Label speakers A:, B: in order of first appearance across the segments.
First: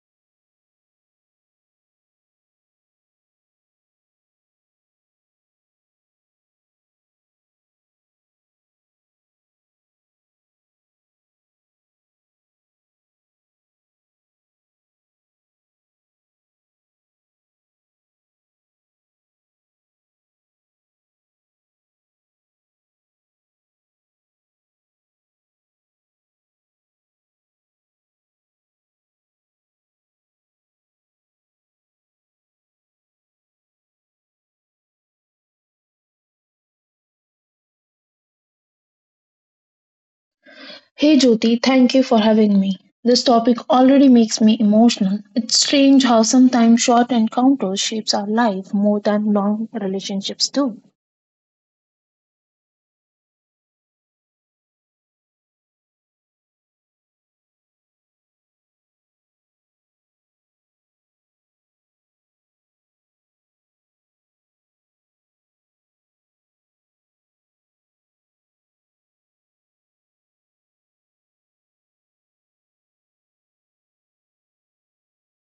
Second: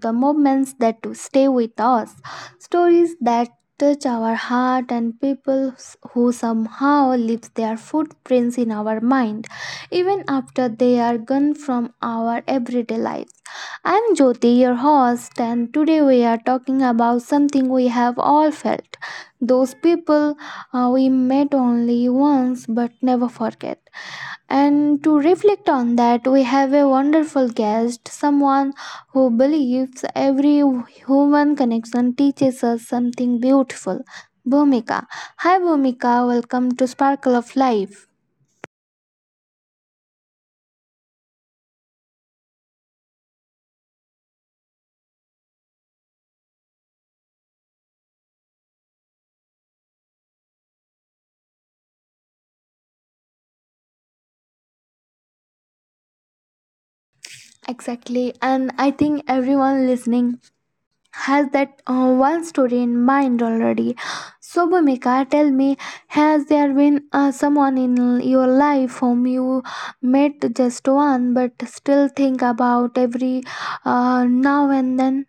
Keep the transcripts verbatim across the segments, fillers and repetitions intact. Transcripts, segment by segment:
A: the moments that to stay with us, stories that touch our heart and people who somehow leave their footprints in our mind even after they are gone from our everyday lives. I'm Jyoti, your host, and today we are talking about something we have all felt. Those people uh, we met only once but never forget and to reflect on that, we have a wonderful guest, someone who believes every human connection teaches us something beautiful. Bhumika. Hi, Bhumika. Welcome to Sparkle of Life.
B: Hey Jyoti, thank you for having me. This topic already makes me emotional. It's strange how sometimes short encounters shapes our life more than long relationships do.
A: Exactly. And I think everyone listening has that uh, one story in mind already. So, Bhumika, tell me, has there been uh, someone in your life whom you met just one but still think about every uh, now and then?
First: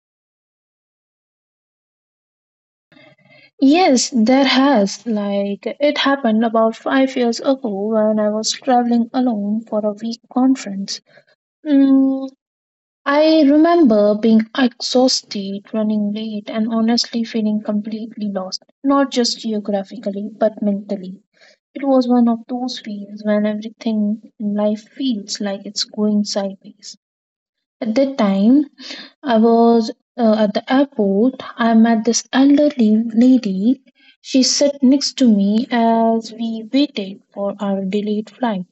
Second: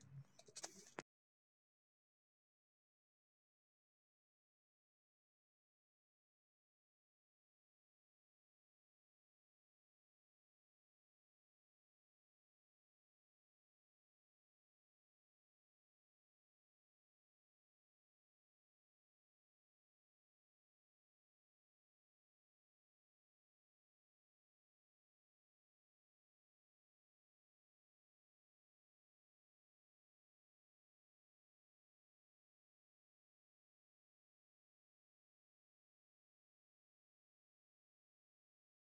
B: Yes, there has. Like it happened about five years ago when I was traveling alone for a week conference. Mm, I remember being exhausted, running late, and honestly feeling completely lost, not just geographically, but mentally. It was one of those feels when everything in life feels like it's going sideways. At that time, I was uh, at the airport. I met this elderly lady. She sat next to me as we waited for our delayed flight.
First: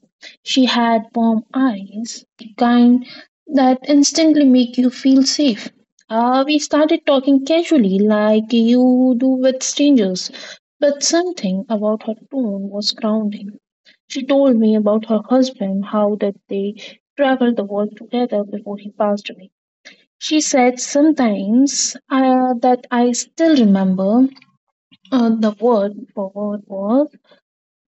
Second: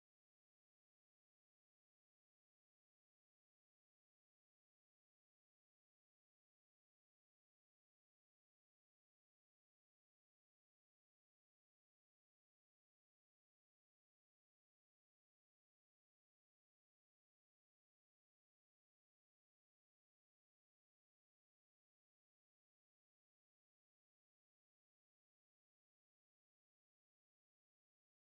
B: She had warm eyes, the kind that instantly make you feel safe. Uh, we started talking casually, like you do with strangers, but something about her tone was grounding. She told me about her husband, how that they travel the world together before he passed away. She said sometimes uh, that I still remember uh, the word for word was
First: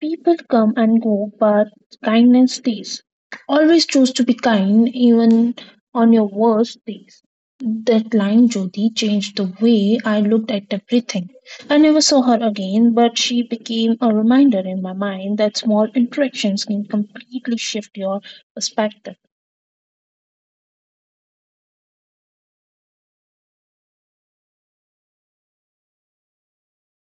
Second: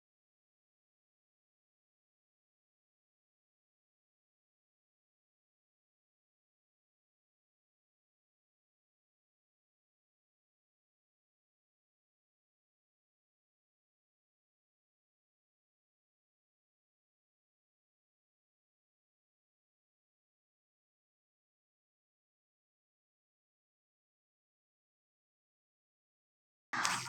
B: people come and go, but kindness stays. Always choose to be kind, even on your worst days. That line, Jyoti, changed the way I looked at everything. I never saw her again, but she became a reminder in my mind that small interactions can completely shift your perspective.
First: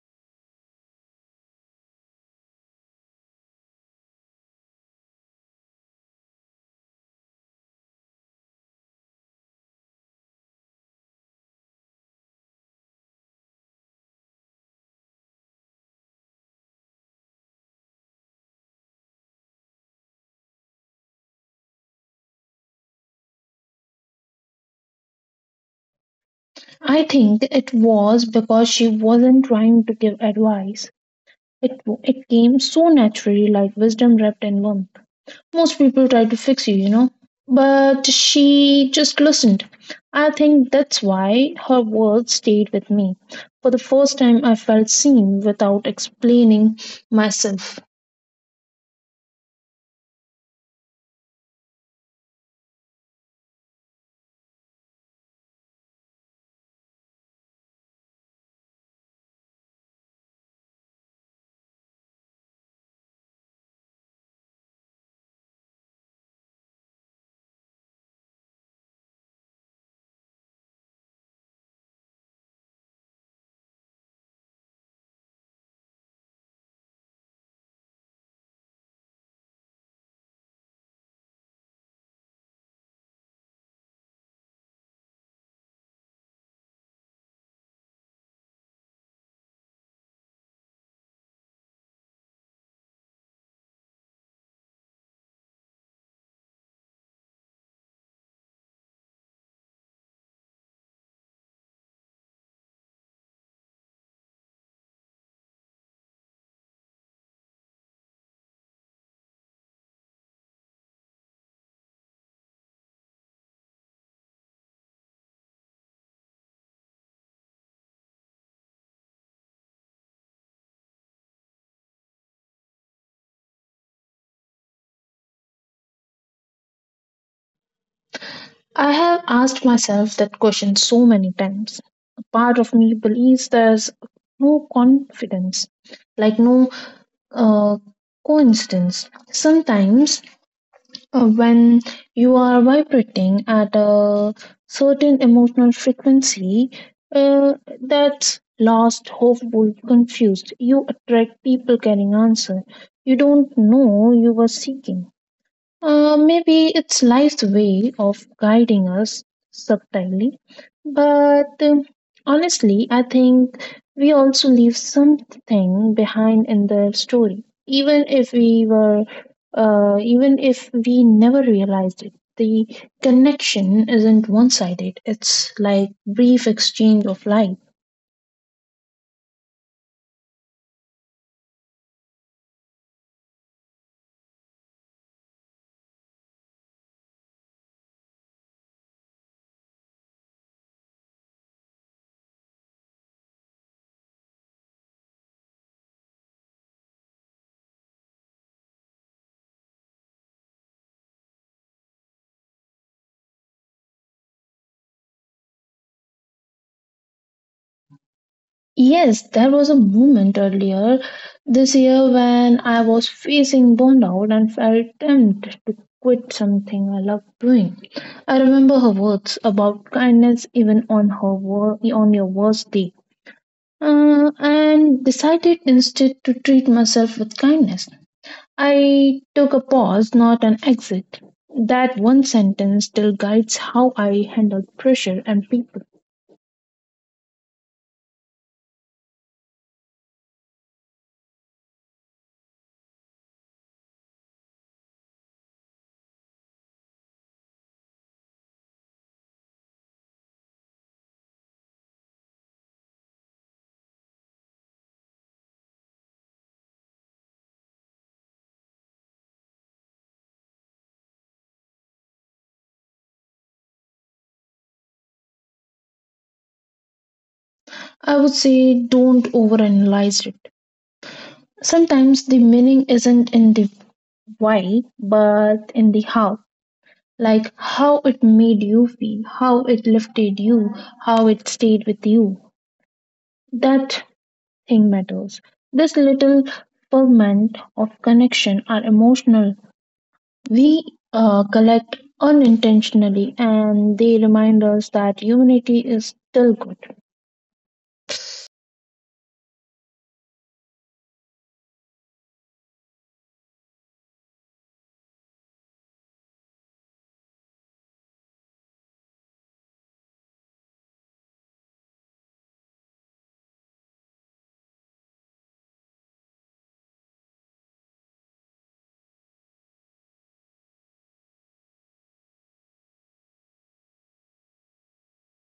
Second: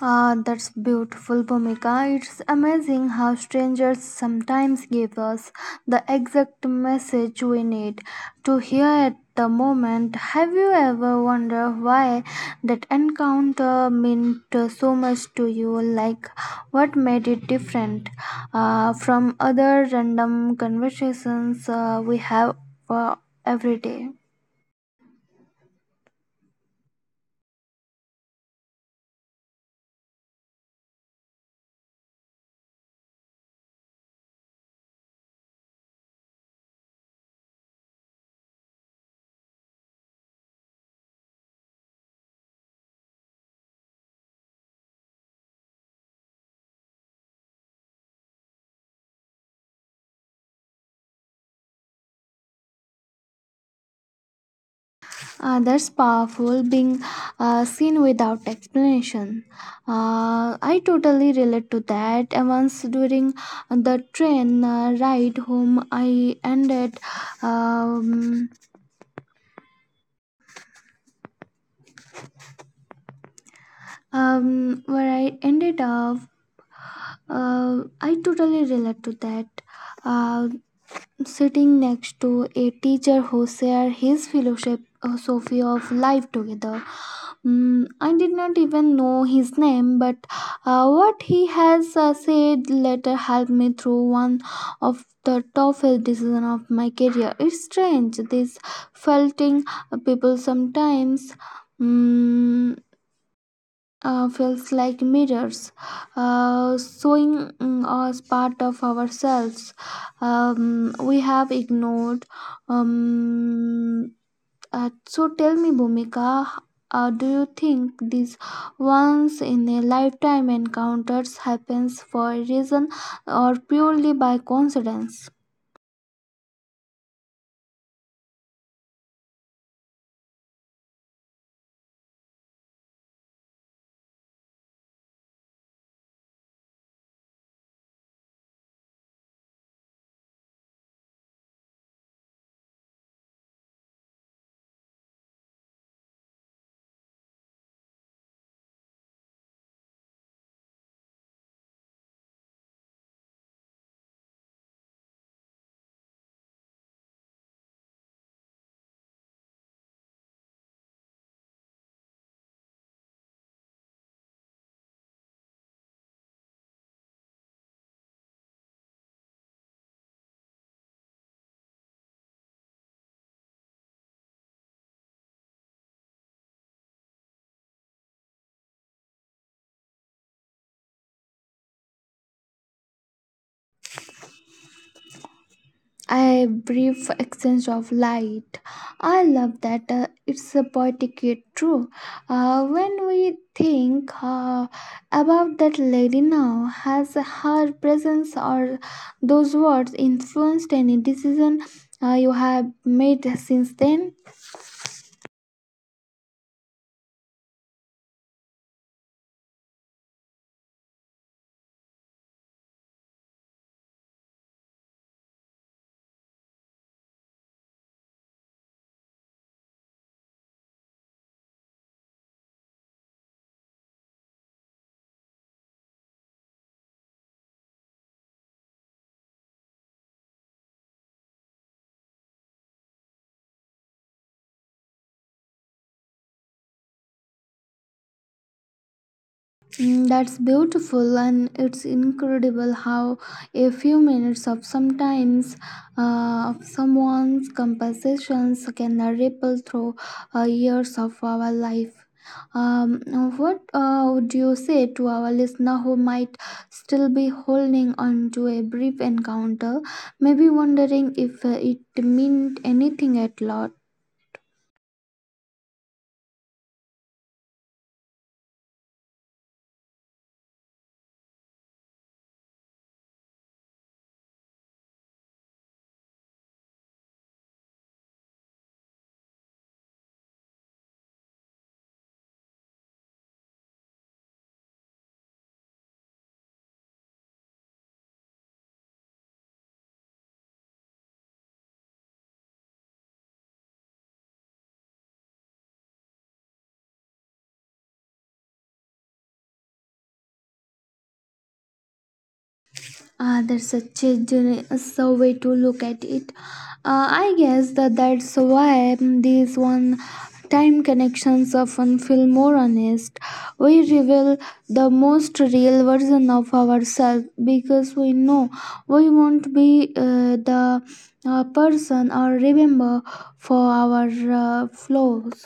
A: Ah, that's beautiful, Bhumika. It's amazing how strangers sometimes give us the exact message we need to hear at the moment. Have you ever wondered why that encounter meant so much to you? Like, what made it different uh, from other random conversations uh, we have uh, every day?
B: I think it was because she wasn't trying to give advice. It it came so naturally, like wisdom wrapped in warmth. Most people try to fix you, you know, but she just listened. I think that's why her words stayed with me. For the first time, I felt seen without explaining myself.
A: Uh, that's powerful, being uh, seen without explanation. Uh, I totally relate to that. Uh, Once during the train uh, ride home, I ended um, um, where I ended up. Uh, I totally relate to that. Uh, sitting next to a teacher who shared his philosophy of life together. Mm, I did not even know his name, but uh, what he has uh, said later helped me through one of the toughest decisions of my career. It's strange, these felting people sometimes mm, uh, feels like mirrors, uh, showing mm, us part of ourselves um, we have ignored. Um, uh, so tell me, Bhumika, h- uh, do you think these once in a lifetime encounters happens for a reason or purely by coincidence?
B: I have asked myself that question so many times. A part of me believes there's no confidence, like no uh, coincidence. Sometimes, uh, when you are vibrating at a certain emotional frequency, uh, that's lost, hopeful, confused. You attract people carrying answer you don't know you were seeking. Uh, maybe it's life's way of guiding us subtly, but um, honestly, I think we also leave something behind in the story, even if we were, uh, even if we never realized it. The connection isn't one-sided. It's like brief exchange of light.
A: A brief exchange of light. I love that. uh, it's a poetic yet true. Uh, when we think uh, about that lady now, has her presence or those words influenced any decision uh, you have made since then?
B: Yes, there was a moment earlier this year when I was facing burnout and felt tempted to quit something I loved doing. I remember her words about kindness even on her wor- on your worst day, uh, and decided instead to treat myself with kindness. I took a pause, not an exit. That one sentence still guides how I handle pressure and people.
A: Mm, that's beautiful, and it's incredible how a few minutes of sometimes uh, of someone's conversations can ripple through uh, years of our life. Um, what uh, would you say to our listener who might still be holding on to a brief encounter, maybe wondering if uh, it meant anything at all?
B: I would say don't overanalyze it. Sometimes the meaning isn't in the why, but in the how. Like how it made you feel, how it lifted you, how it stayed with you. That thing matters. This little ferment of connection are emotional. We uh, collect unintentionally, and they remind us that humanity is still good.
A: Ah, that's such a generous way to look at it. Uh, I guess that that's why these one-time connections often feel more honest. We reveal the most real version of ourselves because we know we won't be uh, the uh, person or remember for our uh, flaws.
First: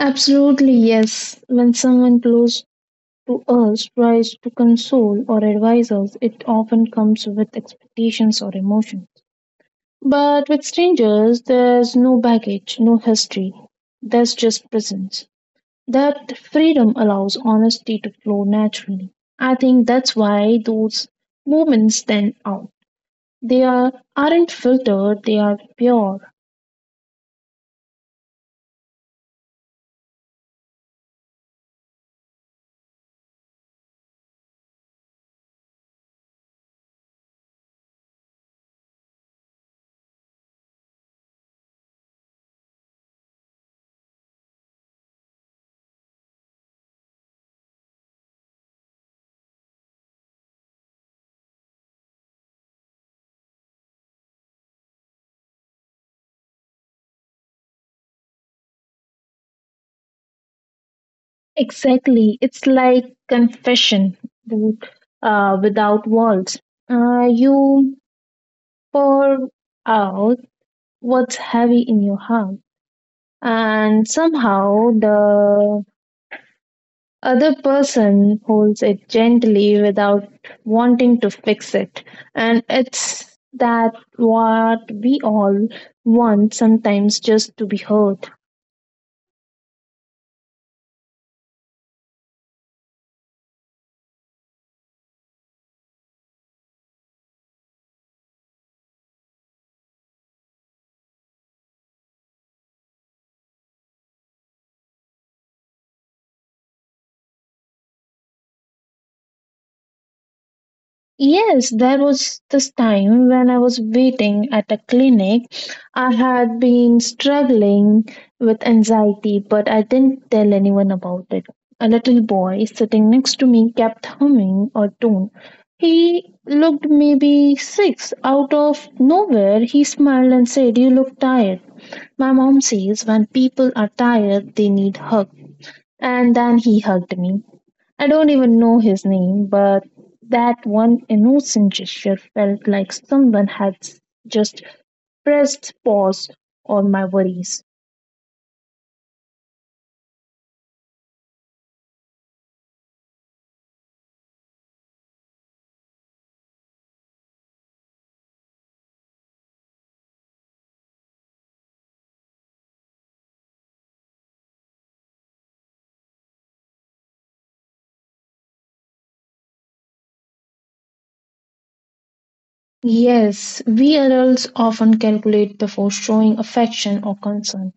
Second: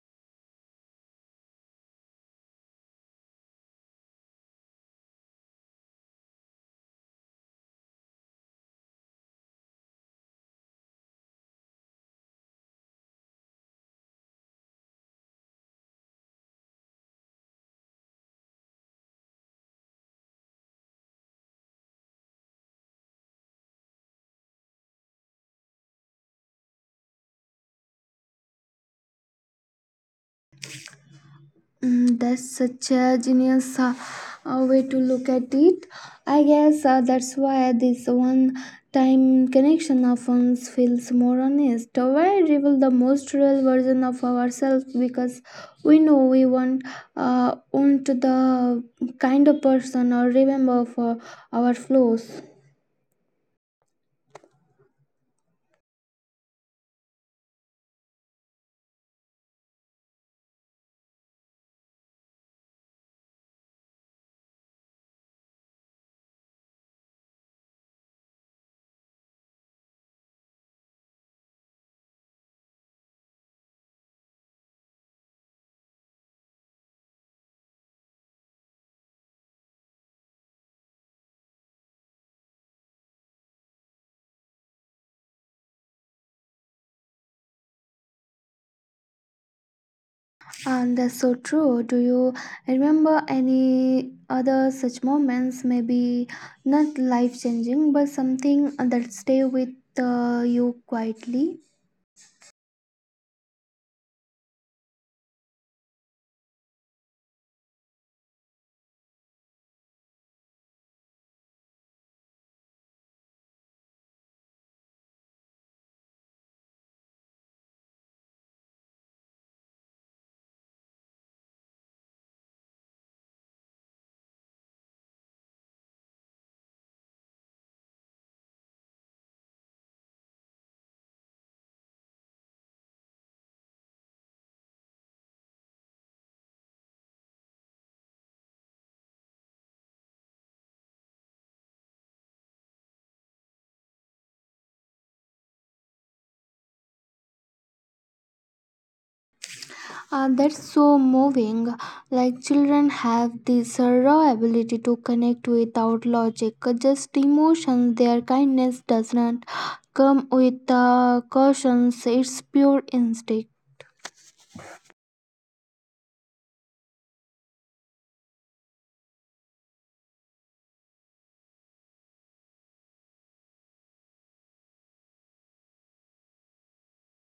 B: Absolutely, yes. When someone close to us tries to console or advise us, it often comes with expectations or emotions. But with strangers, there's no baggage, no history. There's just presence. That freedom allows honesty to flow naturally. I think that's why those moments stand out. They are, aren't filtered, they are pure.
A: Mm, that's such a genius uh, uh, way to look at it. I guess uh, that's why this one time connection often feels more honest. We reveal the most real version of ourselves because we know we want, uh, want the kind of person or remember for our flaws.
B: Exactly. It's like confession, but, uh, without walls. Uh, you pour out what's heavy in your heart. And somehow the other person holds it gently without wanting to fix it. And it's that what we all want sometimes, just to be heard.
A: And that's so true. Do you remember any other such moments? Maybe not life changing, but something that stay with uh, you quietly.
B: Yes, there was this time when I was waiting at a clinic. I had been struggling with anxiety, but I didn't tell anyone about it. A little boy sitting next to me kept humming a tune. He looked maybe six. Out of nowhere, he smiled and said, "You look tired. My mom says when people are tired, they need hug." And then he hugged me. I don't even know his name, but that one innocent gesture felt like someone had just pressed pause on my worries.
A: Uh, that's so moving. Like children have this uh, raw ability to connect without logic, uh, just emotions. Their kindness does not come with uh, cautions. It's pure instinct.
B: Yes, we adults often calculate before showing affection or concern,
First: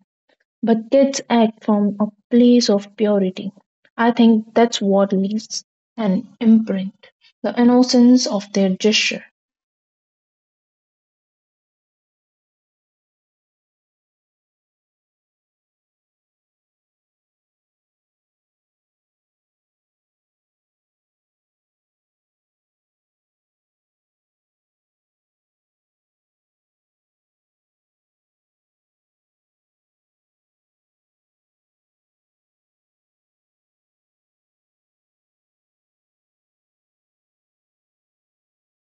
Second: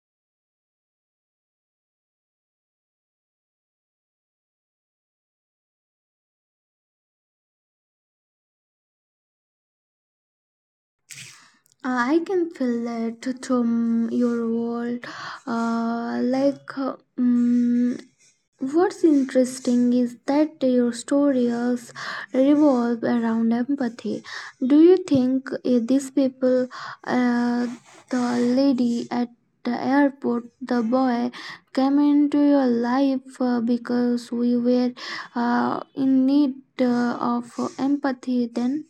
B: but kids act from a place of purity. I think that's what leaves an imprint, the innocence of their gesture.
A: Uh, I can feel it from your world. Uh, like, uh, mm, what's interesting is that your stories revolve around empathy. Do you think uh, these people, uh, the lady at the airport, the boy, came into your life uh, because we were uh, in need uh, of empathy then?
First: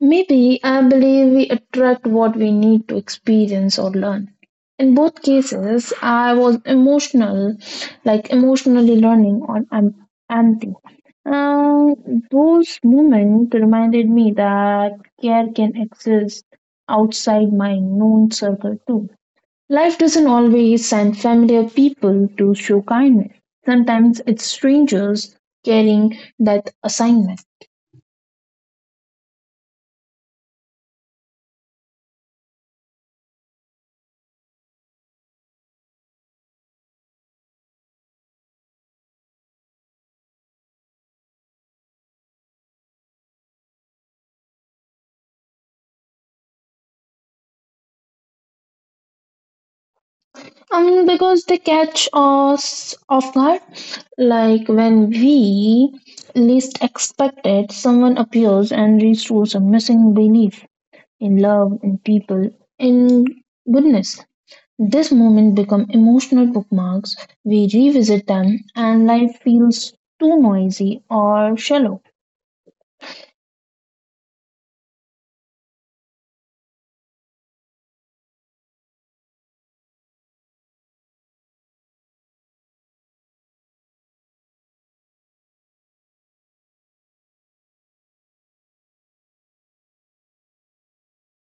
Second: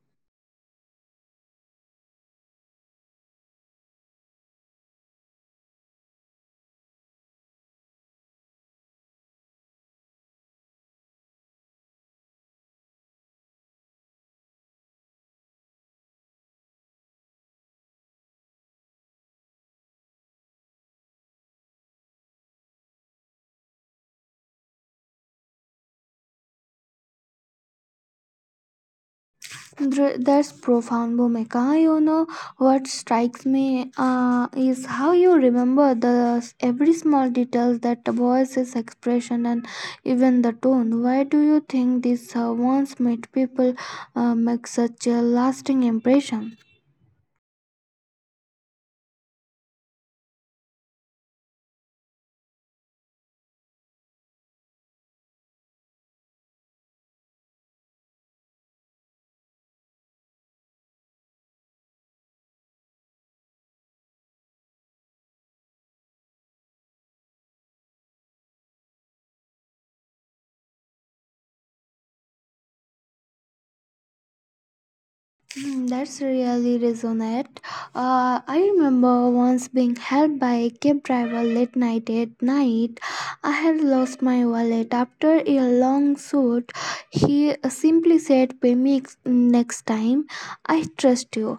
B: Maybe I believe we attract what we need to experience or learn. In both cases, I was emotional, like emotionally learning or am- empty. Um, those moments reminded me that care can exist outside my known circle too. Life doesn't always send familiar people to show kindness. Sometimes it's strangers carrying that assignment.
A: Dr- That's profound, Bhumika. You know what strikes me uh, is how you remember the every small details, that voice's expression, and even the tone. Why do you think these uh, once made people uh, make such a lasting impression?
B: Um, because they catch us off guard. Like when we least expect it, someone appears and restores a missing belief in love, in people, in goodness. This moment become emotional bookmarks. We revisit them and life feels too noisy or shallow.
A: Hmm, that's really resonate. Uh, I remember once being helped by a cab driver late night at night. I had lost my wallet after a long shoot. He simply said, "Pay me ex- next time. I trust you."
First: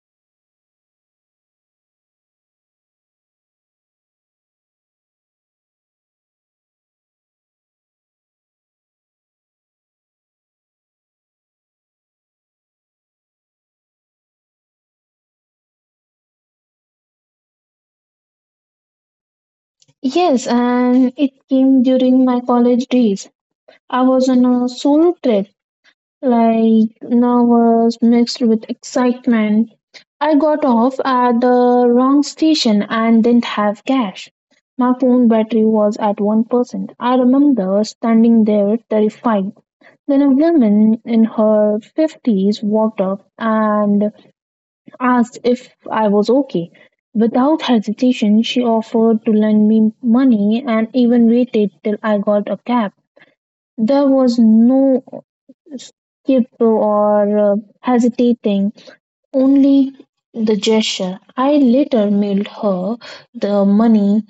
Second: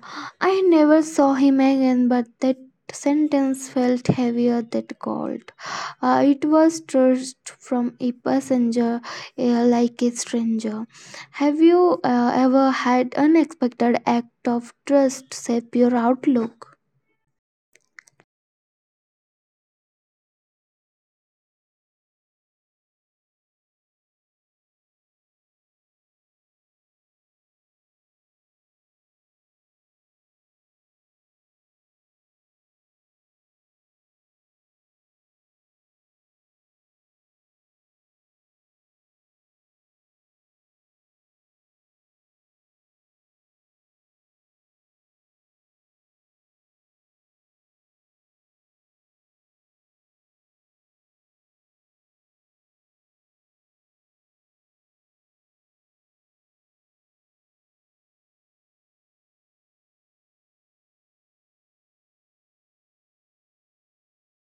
A: I never saw him again, but that sentence felt heavier than gold. Uh, it was trust from a passenger, uh, like a stranger. Have you uh, ever had unexpected act of trust shape your outlook?
B: Yes, and it came during my college days. I was on a solo trip, like nervous mixed with excitement. I got off at the wrong station and didn't have cash. My phone battery was at one percent. I remember standing there terrified. Then a woman in her fifties walked up and asked if I was okay. Without hesitation, she offered to lend me money and even waited till I got a cab. There was no skip or uh, hesitating, only the gesture. I later mailed her the money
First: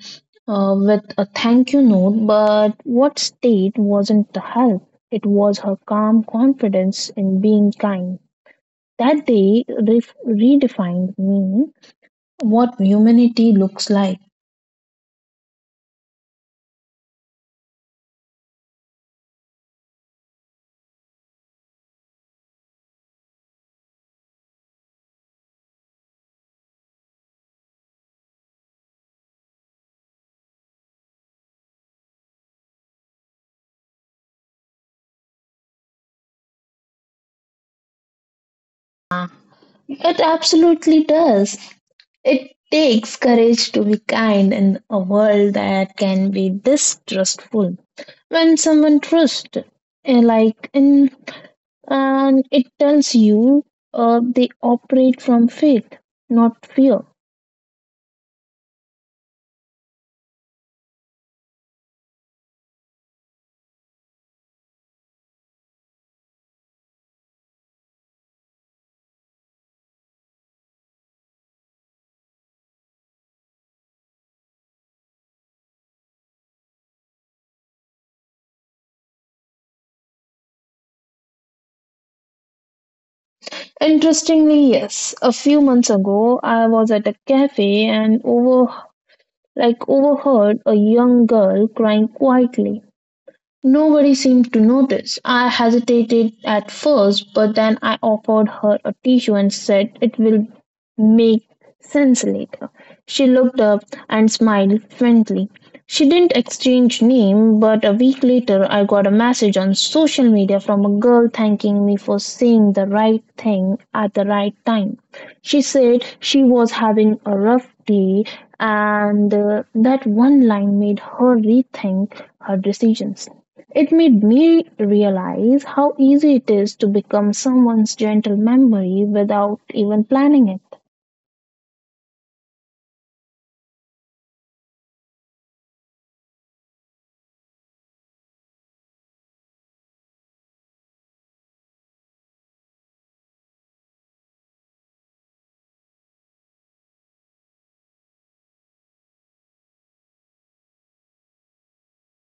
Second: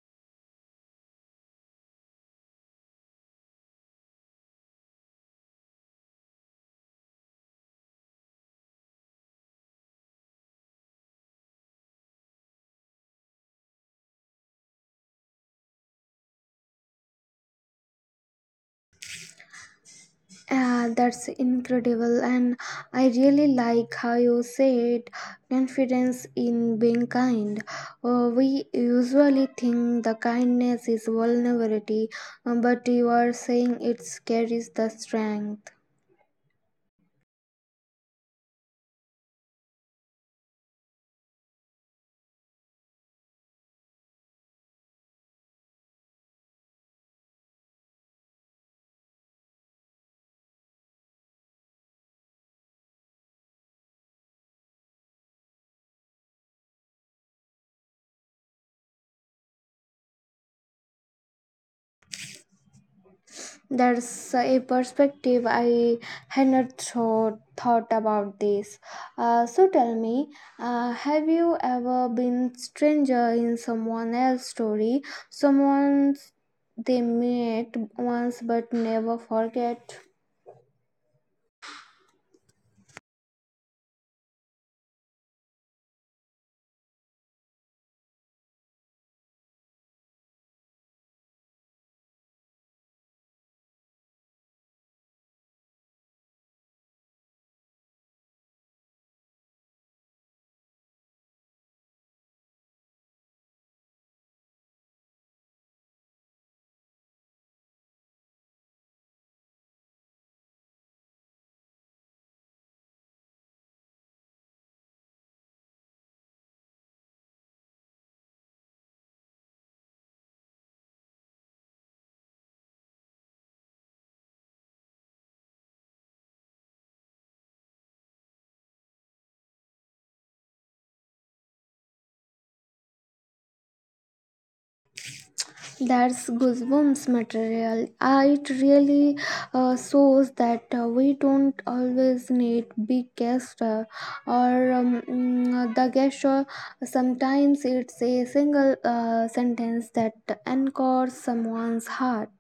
B: uh, with a thank you note, but what stayed wasn't the help. It was her calm confidence in being kind. That day ref- redefined me what humanity looks like.
A: Ah, that's incredible, and I really like how you said confidence in being kind. Uh, we usually think the kindness is vulnerability, uh, but you are saying it carries the strength.
B: It absolutely does. It takes courage to be kind in a world that can be distrustful. When someone trusts, eh, like in, and it tells you uh, they operate from faith, not fear.
A: That's a perspective I had not thought, thought about this. Uh, so tell me, uh, have you ever been stranger in someone else's story? Someone they met once but never forget?
B: Interestingly, yes, a few months ago I was at a cafe and over like overheard a young girl crying quietly. Nobody seemed to notice. I hesitated at first, but then I offered her a tissue and said, "It will make sense later." She looked up and smiled faintly. She didn't exchange name, but a week later I got a message on social media from a girl thanking me for saying the right thing at the right time. She said she was having a rough day, and uh, that one line made her rethink her decisions. It made me realize how easy it is to become someone's gentle memory without even planning it.
A: That's goosebumps material. Uh, it really uh, shows that uh, we don't always need big gesture or um, mm, the gesture. Sometimes it's a single uh, sentence that anchors someone's heart.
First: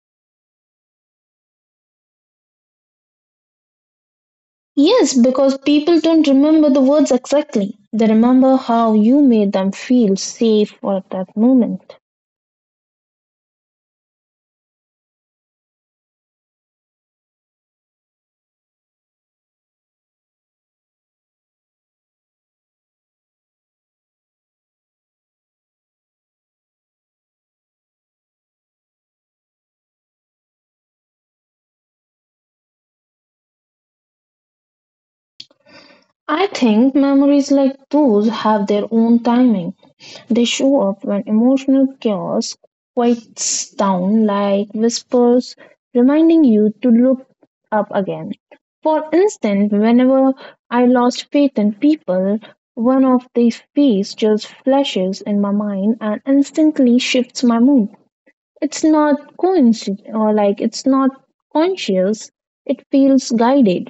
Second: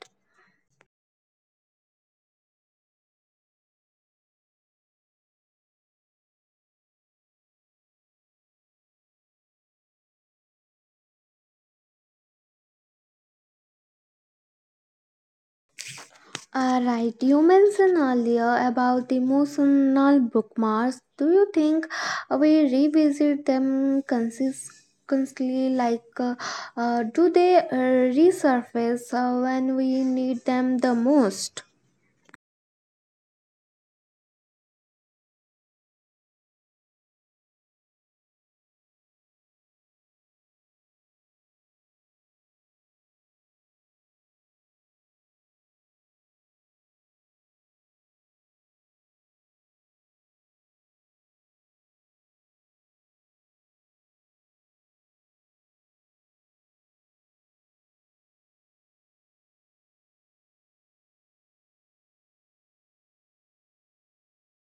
B: Yes, because people don't remember the words exactly. They remember how you made them feel safe at that moment.
A: Uh, right, you mentioned earlier about emotional bookmarks. Do you think uh, we revisit them consistently? Like, uh, uh, do they uh, resurface uh, when we need them the most?
B: I think memories like those have their own timing. They show up when emotional chaos quiets down, like whispers reminding you to look up again. For instance, whenever I lost faith in people, one of these fees just flashes in my mind and instantly shifts my mood. It's not coincident, or like it's not conscious. It feels guided.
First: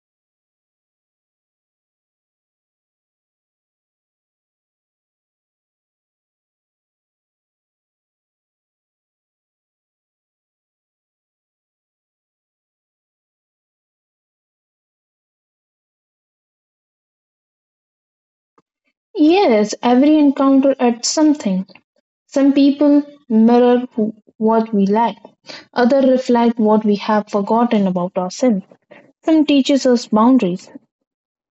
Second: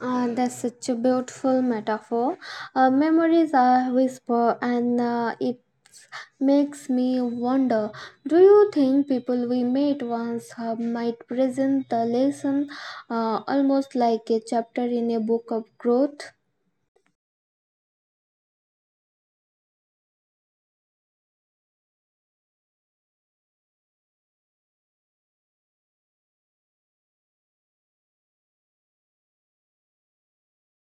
A: Ah, that's such a beautiful metaphor. Uh, memories are whisper, and uh, it makes me wonder. Do you think people we met once uh, might present the lesson uh, almost like a chapter in a book of growth?
B: Yes, every encounter adds something. Some people mirror who, what we lack, others reflect what we have forgotten about ourselves. Some teaches us boundaries,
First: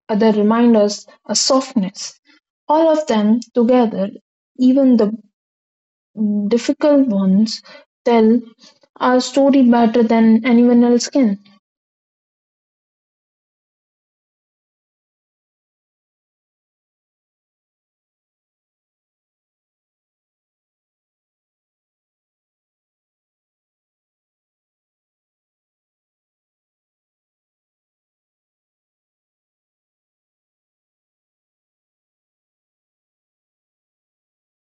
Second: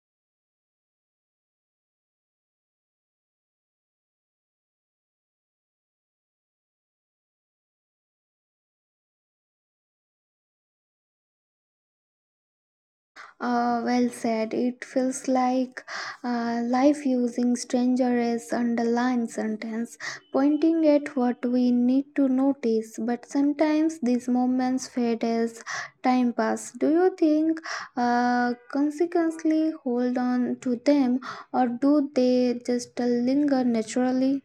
B: others remind us a softness. All of them together, even the difficult ones, tell our story better than anyone else can.
A: Uh, well said. It feels like uh, life using stranger as underlying sentence, pointing at what we need to notice. But sometimes these moments fade as time passes. Do you think uh, consequently hold on to them, or do they just linger naturally?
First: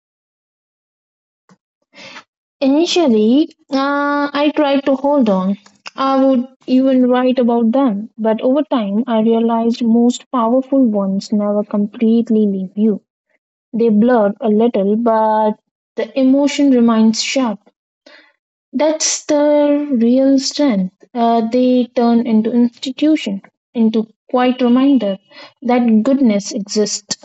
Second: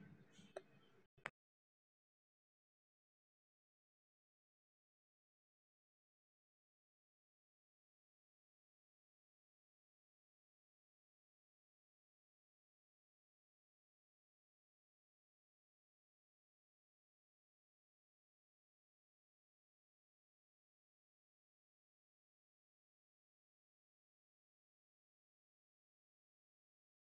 B: Initially, uh, I tried to hold on. I would even write about them, but over time, I realized most powerful ones never completely leave you. They blur a little, but the emotion remains sharp. That's the real strength. Uh, they turn into institution, into quiet reminder that goodness exists.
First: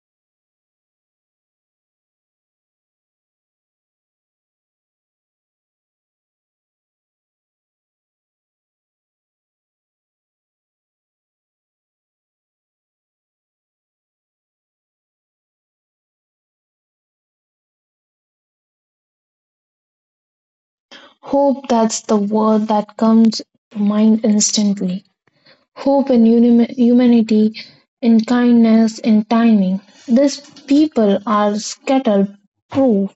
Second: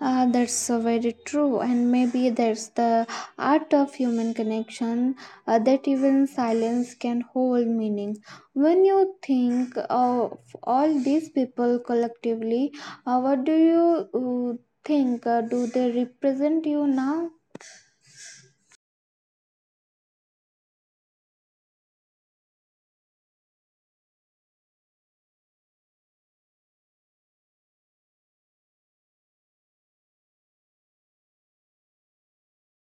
A: Uh, that's uh, very true, and maybe that's the art of human connection uh, that even silence can hold meaning. When you think of all these people collectively, uh, what do you uh, think? Uh, do they represent you now?
B: Hope, that's the word that comes to mind instantly. Hope in uni- humanity, in kindness, in timing. These people are scattered proof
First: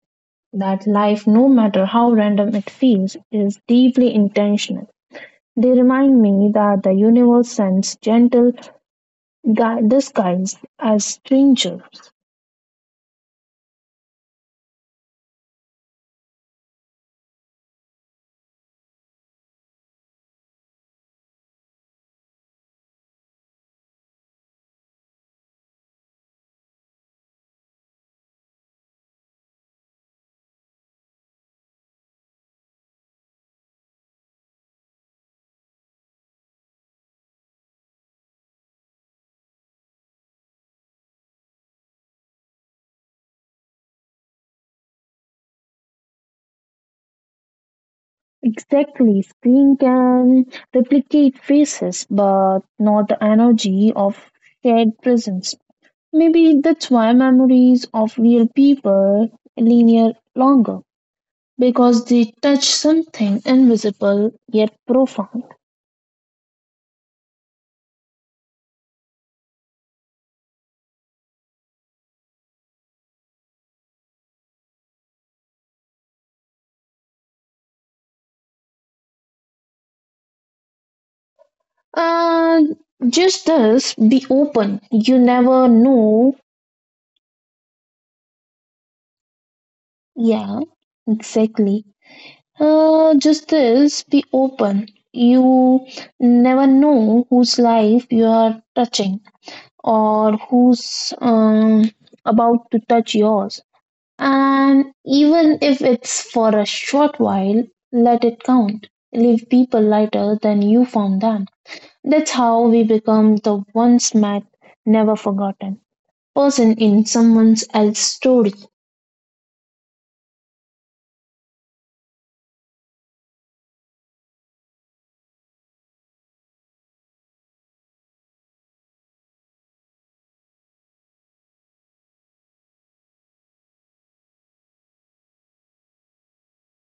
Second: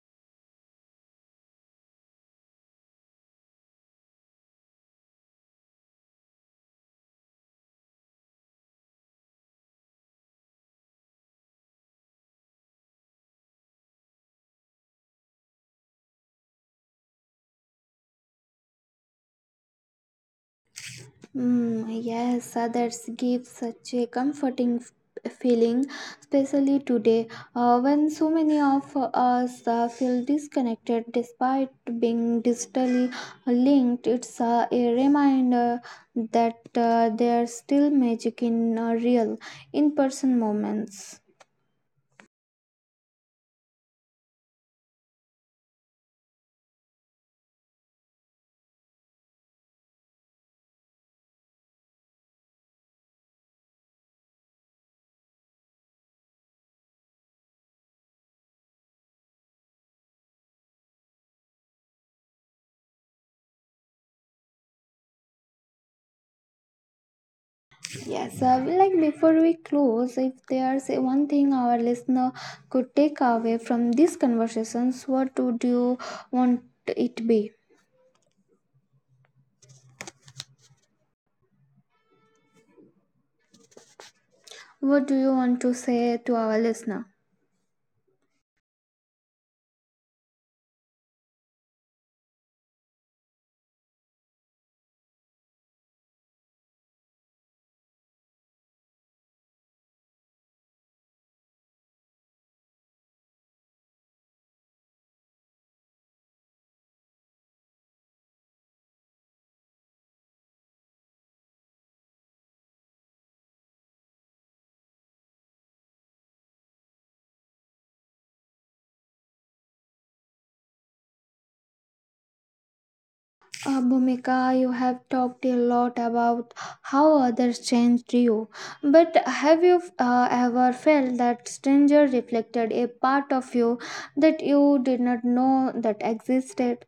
B: that life, no matter how random it feels, is deeply intentional. They remind me that the universe sends gentle gui- disguise as strangers.
A: Mm, yes, others give such a comforting f- feeling, especially today uh, when so many of us uh, feel disconnected despite being digitally linked. It's uh, a reminder that uh, there's still magic in uh, real, in person moments.
B: Exactly, screen can replicate faces, but not the energy of shared presence. Maybe that's why memories of real people linger longer, because they touch something invisible yet profound.
A: Yes, uh, like before we close, if there's a one thing our listener could take away from these conversations, what would you want it be?
B: Uh, just this be open.
A: What
B: You
A: do you want
B: never
A: to say
B: know.
A: to our listener?
B: Yeah, exactly. Uh, just this be open. You never know whose life you are touching or who's um, about to touch yours. And even if it's for a short while, let it count. Leave people lighter than you found them. That's how we become the once met, never forgotten person in someone else's story.
A: Uh, Bhumika, you have talked a lot about how others changed you, but have you uh, ever felt that stranger reflected a part of you that you did not know that existed?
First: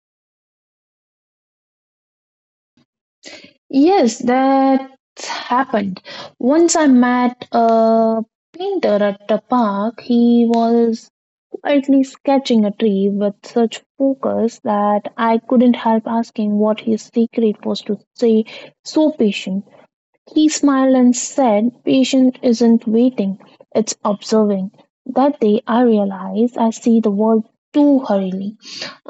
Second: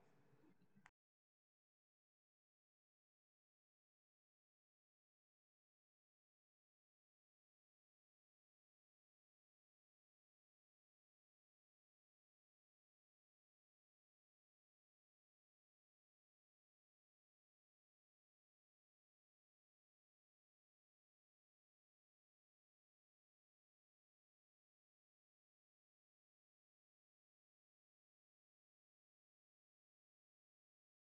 B: Yes, that happened. Once I met a painter at a park. He was quietly sketching a tree with such focus that I couldn't help asking what his secret was to stay so patient. He smiled and said, "Patient isn't waiting, it's observing." That day I realized I see the world too hurriedly.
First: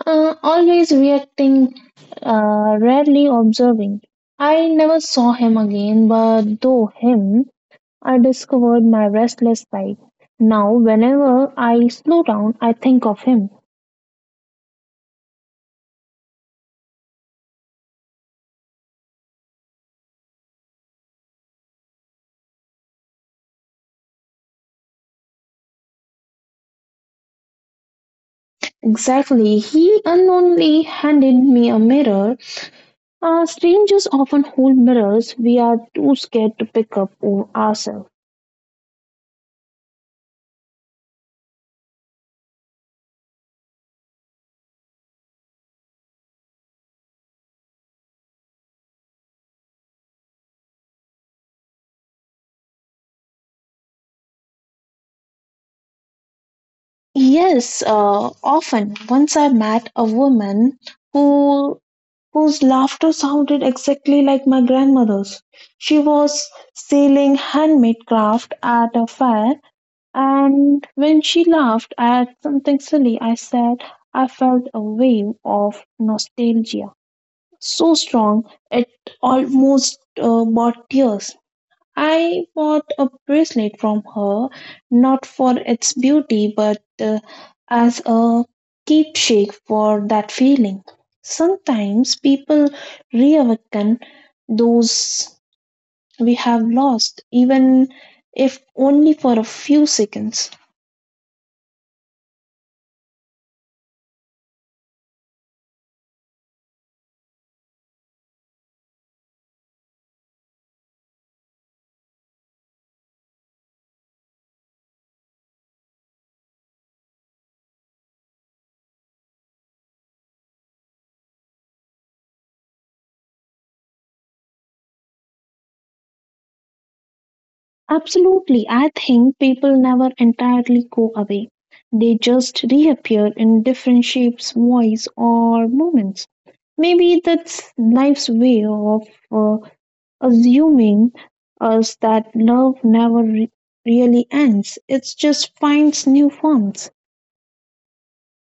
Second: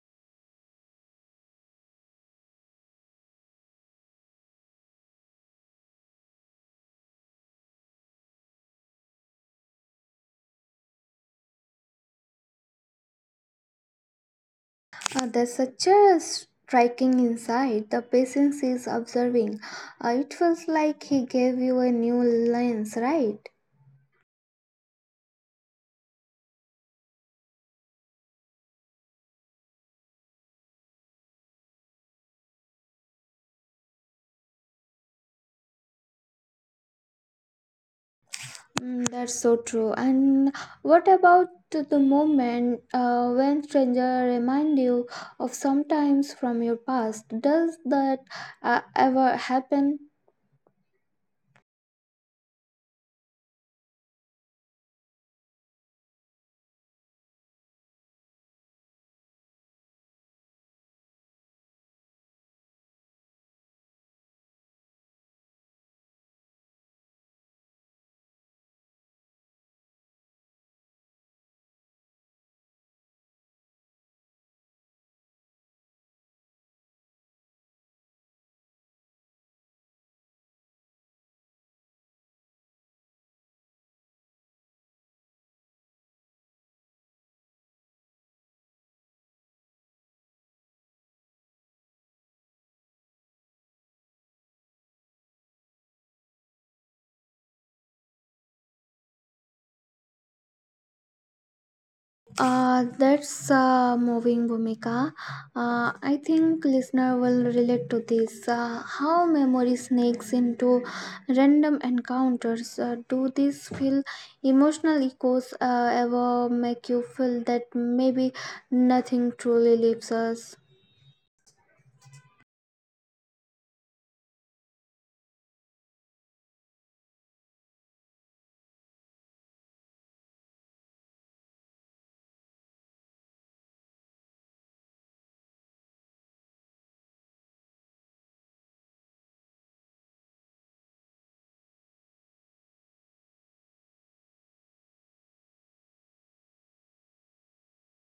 B: Uh, always reacting, uh, rarely observing. I never saw him again, but through him, I discovered my restless side. Now, whenever I slow down, I think of him.
A: Uh, there's such a striking insight. The patience is observing. Uh, it feels like he gave you a new lens, right?
B: Exactly, he unknowingly handed me a mirror. Uh, strangers often hold mirrors we are too scared to pick up on ourselves.
A: Mm, that's so true. And what about the the moment uh, when stranger remind you of sometimes from your past? Does that uh, ever happen?
B: Yes, uh, often. Once I met a woman who whose laughter sounded exactly like my grandmother's. She was selling handmade craft at a fair, and when she laughed at something silly I said, I felt a wave of nostalgia so strong it almost uh, brought tears. I bought a bracelet from her, not for its beauty, but uh, as a keepsake for that feeling. Sometimes people reawaken those we have lost, even if only for a few seconds.
A: Uh, that's uh, moving, Bhumika. Uh, I think listener will relate to this. Uh, how memory snakes into random encounters. Uh, do these feel emotional echoes uh, ever make you feel that maybe nothing truly leaves us?
B: Absolutely. I think people never entirely go away. They just reappear in different shapes, voice, or moments. Maybe that's life's way of uh, assuming us that love never re- really ends. It just finds new forms.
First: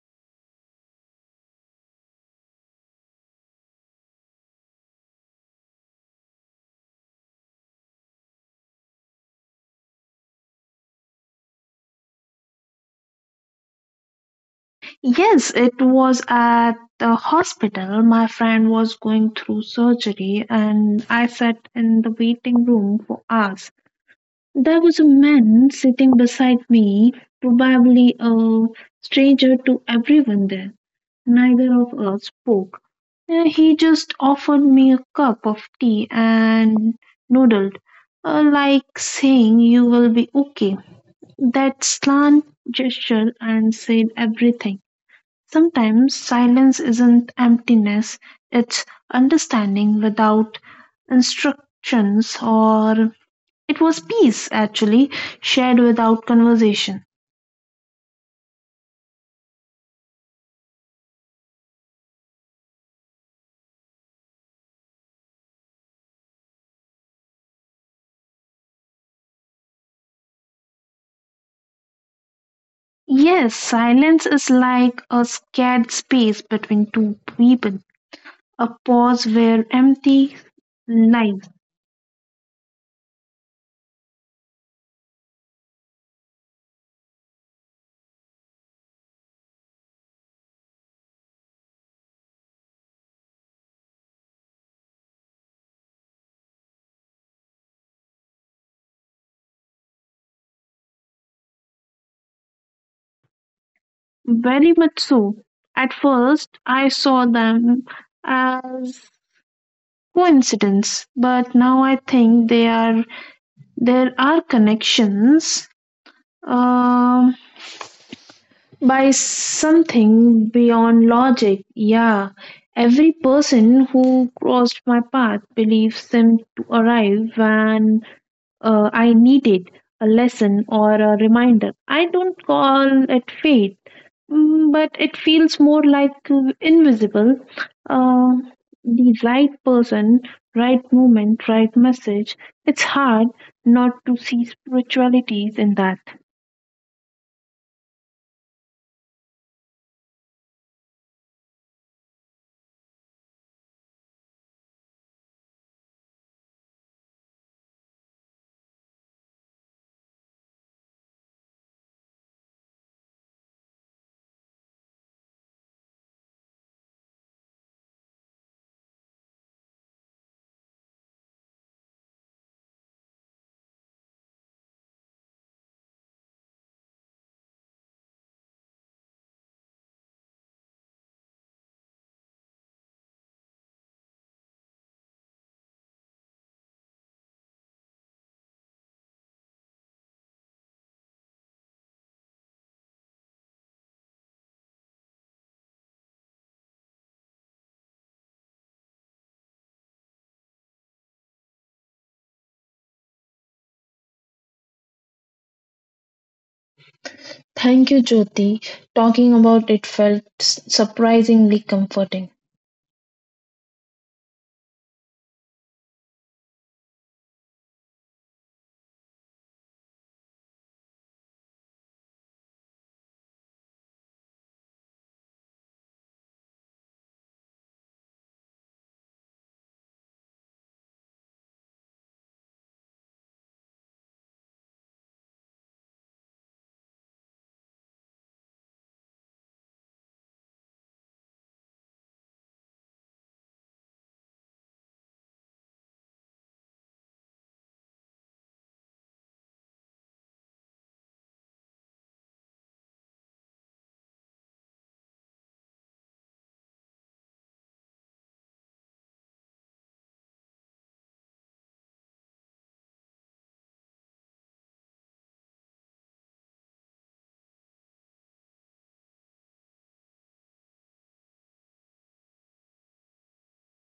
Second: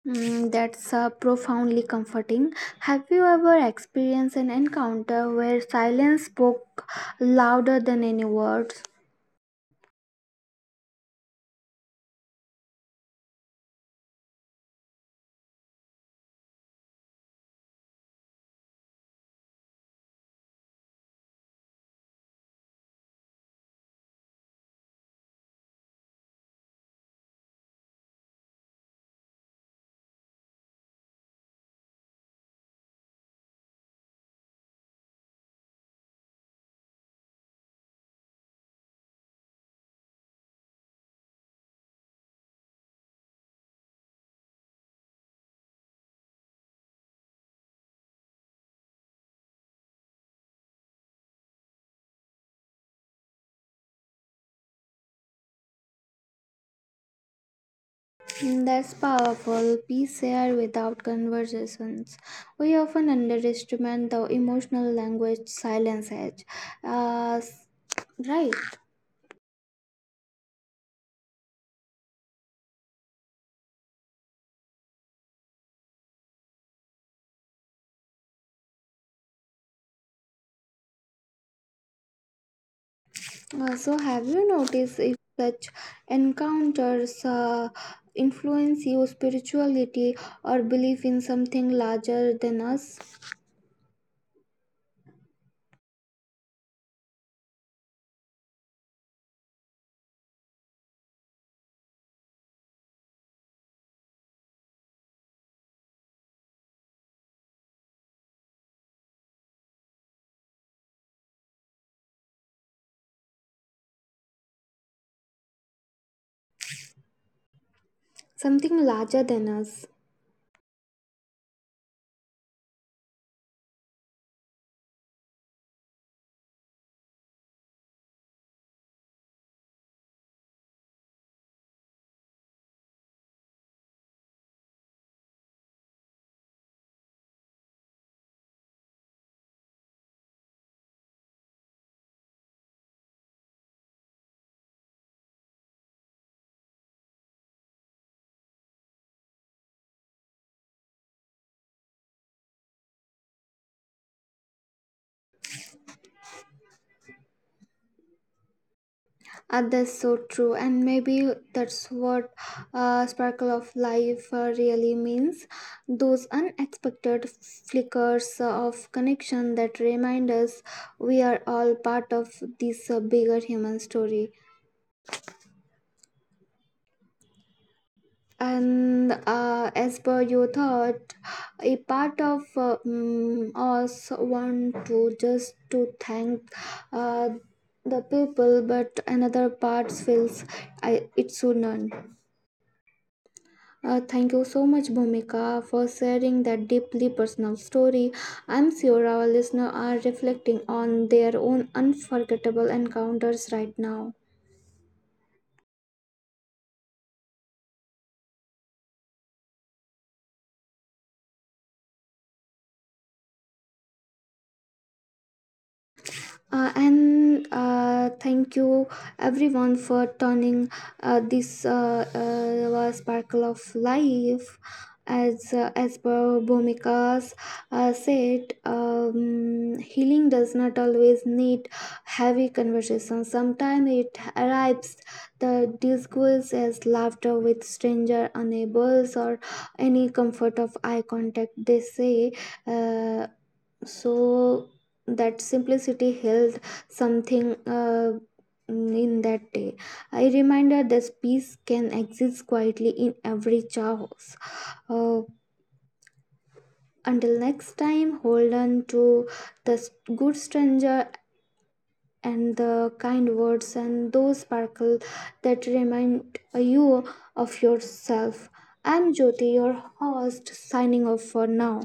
A: Mm, that's uh, profoundly comforting. Have you ever experienced an encounter where silence spoke louder than any words?
B: Yes, it was at the hospital. My friend was going through surgery, and I sat in the waiting room for hours. There was a man sitting beside me, probably a stranger to everyone there. Neither of us spoke. Uh, He just offered me a cup of tea and noodled, uh, like saying, "You will be okay." That slant gesture and said everything. Sometimes silence isn't emptiness, it's understanding without instructions, or it was peace, actually, shared without conversation.
A: Mm, that's powerful. Peace here without conversations. We often underestimate the emotional language silence has. Uh, s- right.
B: Yes, silence is like a scared space between two people, a pause where empty lies.
A: Uh, so, have you noticed if such encounters uh, influence your spirituality or belief in something larger than us?
B: Very much so. At first, I saw them as coincidence, but now I think they are, there are connections. Um, By something
A: Something
B: beyond
A: larger than
B: logic,
A: us.
B: yeah. Every person who crossed my path believes them to arrive when uh, I needed a lesson or a reminder. I don't call it fate, mm, but it feels more like uh, invisible. Uh, the right person, right moment, right message. It's hard not to see spiritualities in that.
A: Uh, that's so true and maybe that's what uh, sparkle of life uh, really means those unexpected flickers of connection that remind us we are all part of this uh, bigger human story. And uh, as per your thought, a part of uh, mm, us want to just to thank uh, the people, but another part feels I, it shouldn't. Uh, thank you so much, Bhumika, for sharing that deeply personal story. I'm sure our listeners are reflecting on their own unforgettable encounters right now.
B: Thank you, Jyoti. Talking about it felt surprisingly comforting.
A: Uh, and uh, thank you everyone for turning uh, this uh, uh, was sparkle of life as uh, as per Bhumika's uh, said um, healing does not always need heavy conversation, sometimes it arrives the disguise as laughter with stranger enables or any comfort of eye contact they say. Uh, so that simplicity held something uh, in that day I reminded that peace can exist quietly in every chaos. Uh, until next time, hold on to the s- good stranger and the kind words and those sparkle that remind you of yourself. I'm Jyoti, your host, signing off for now.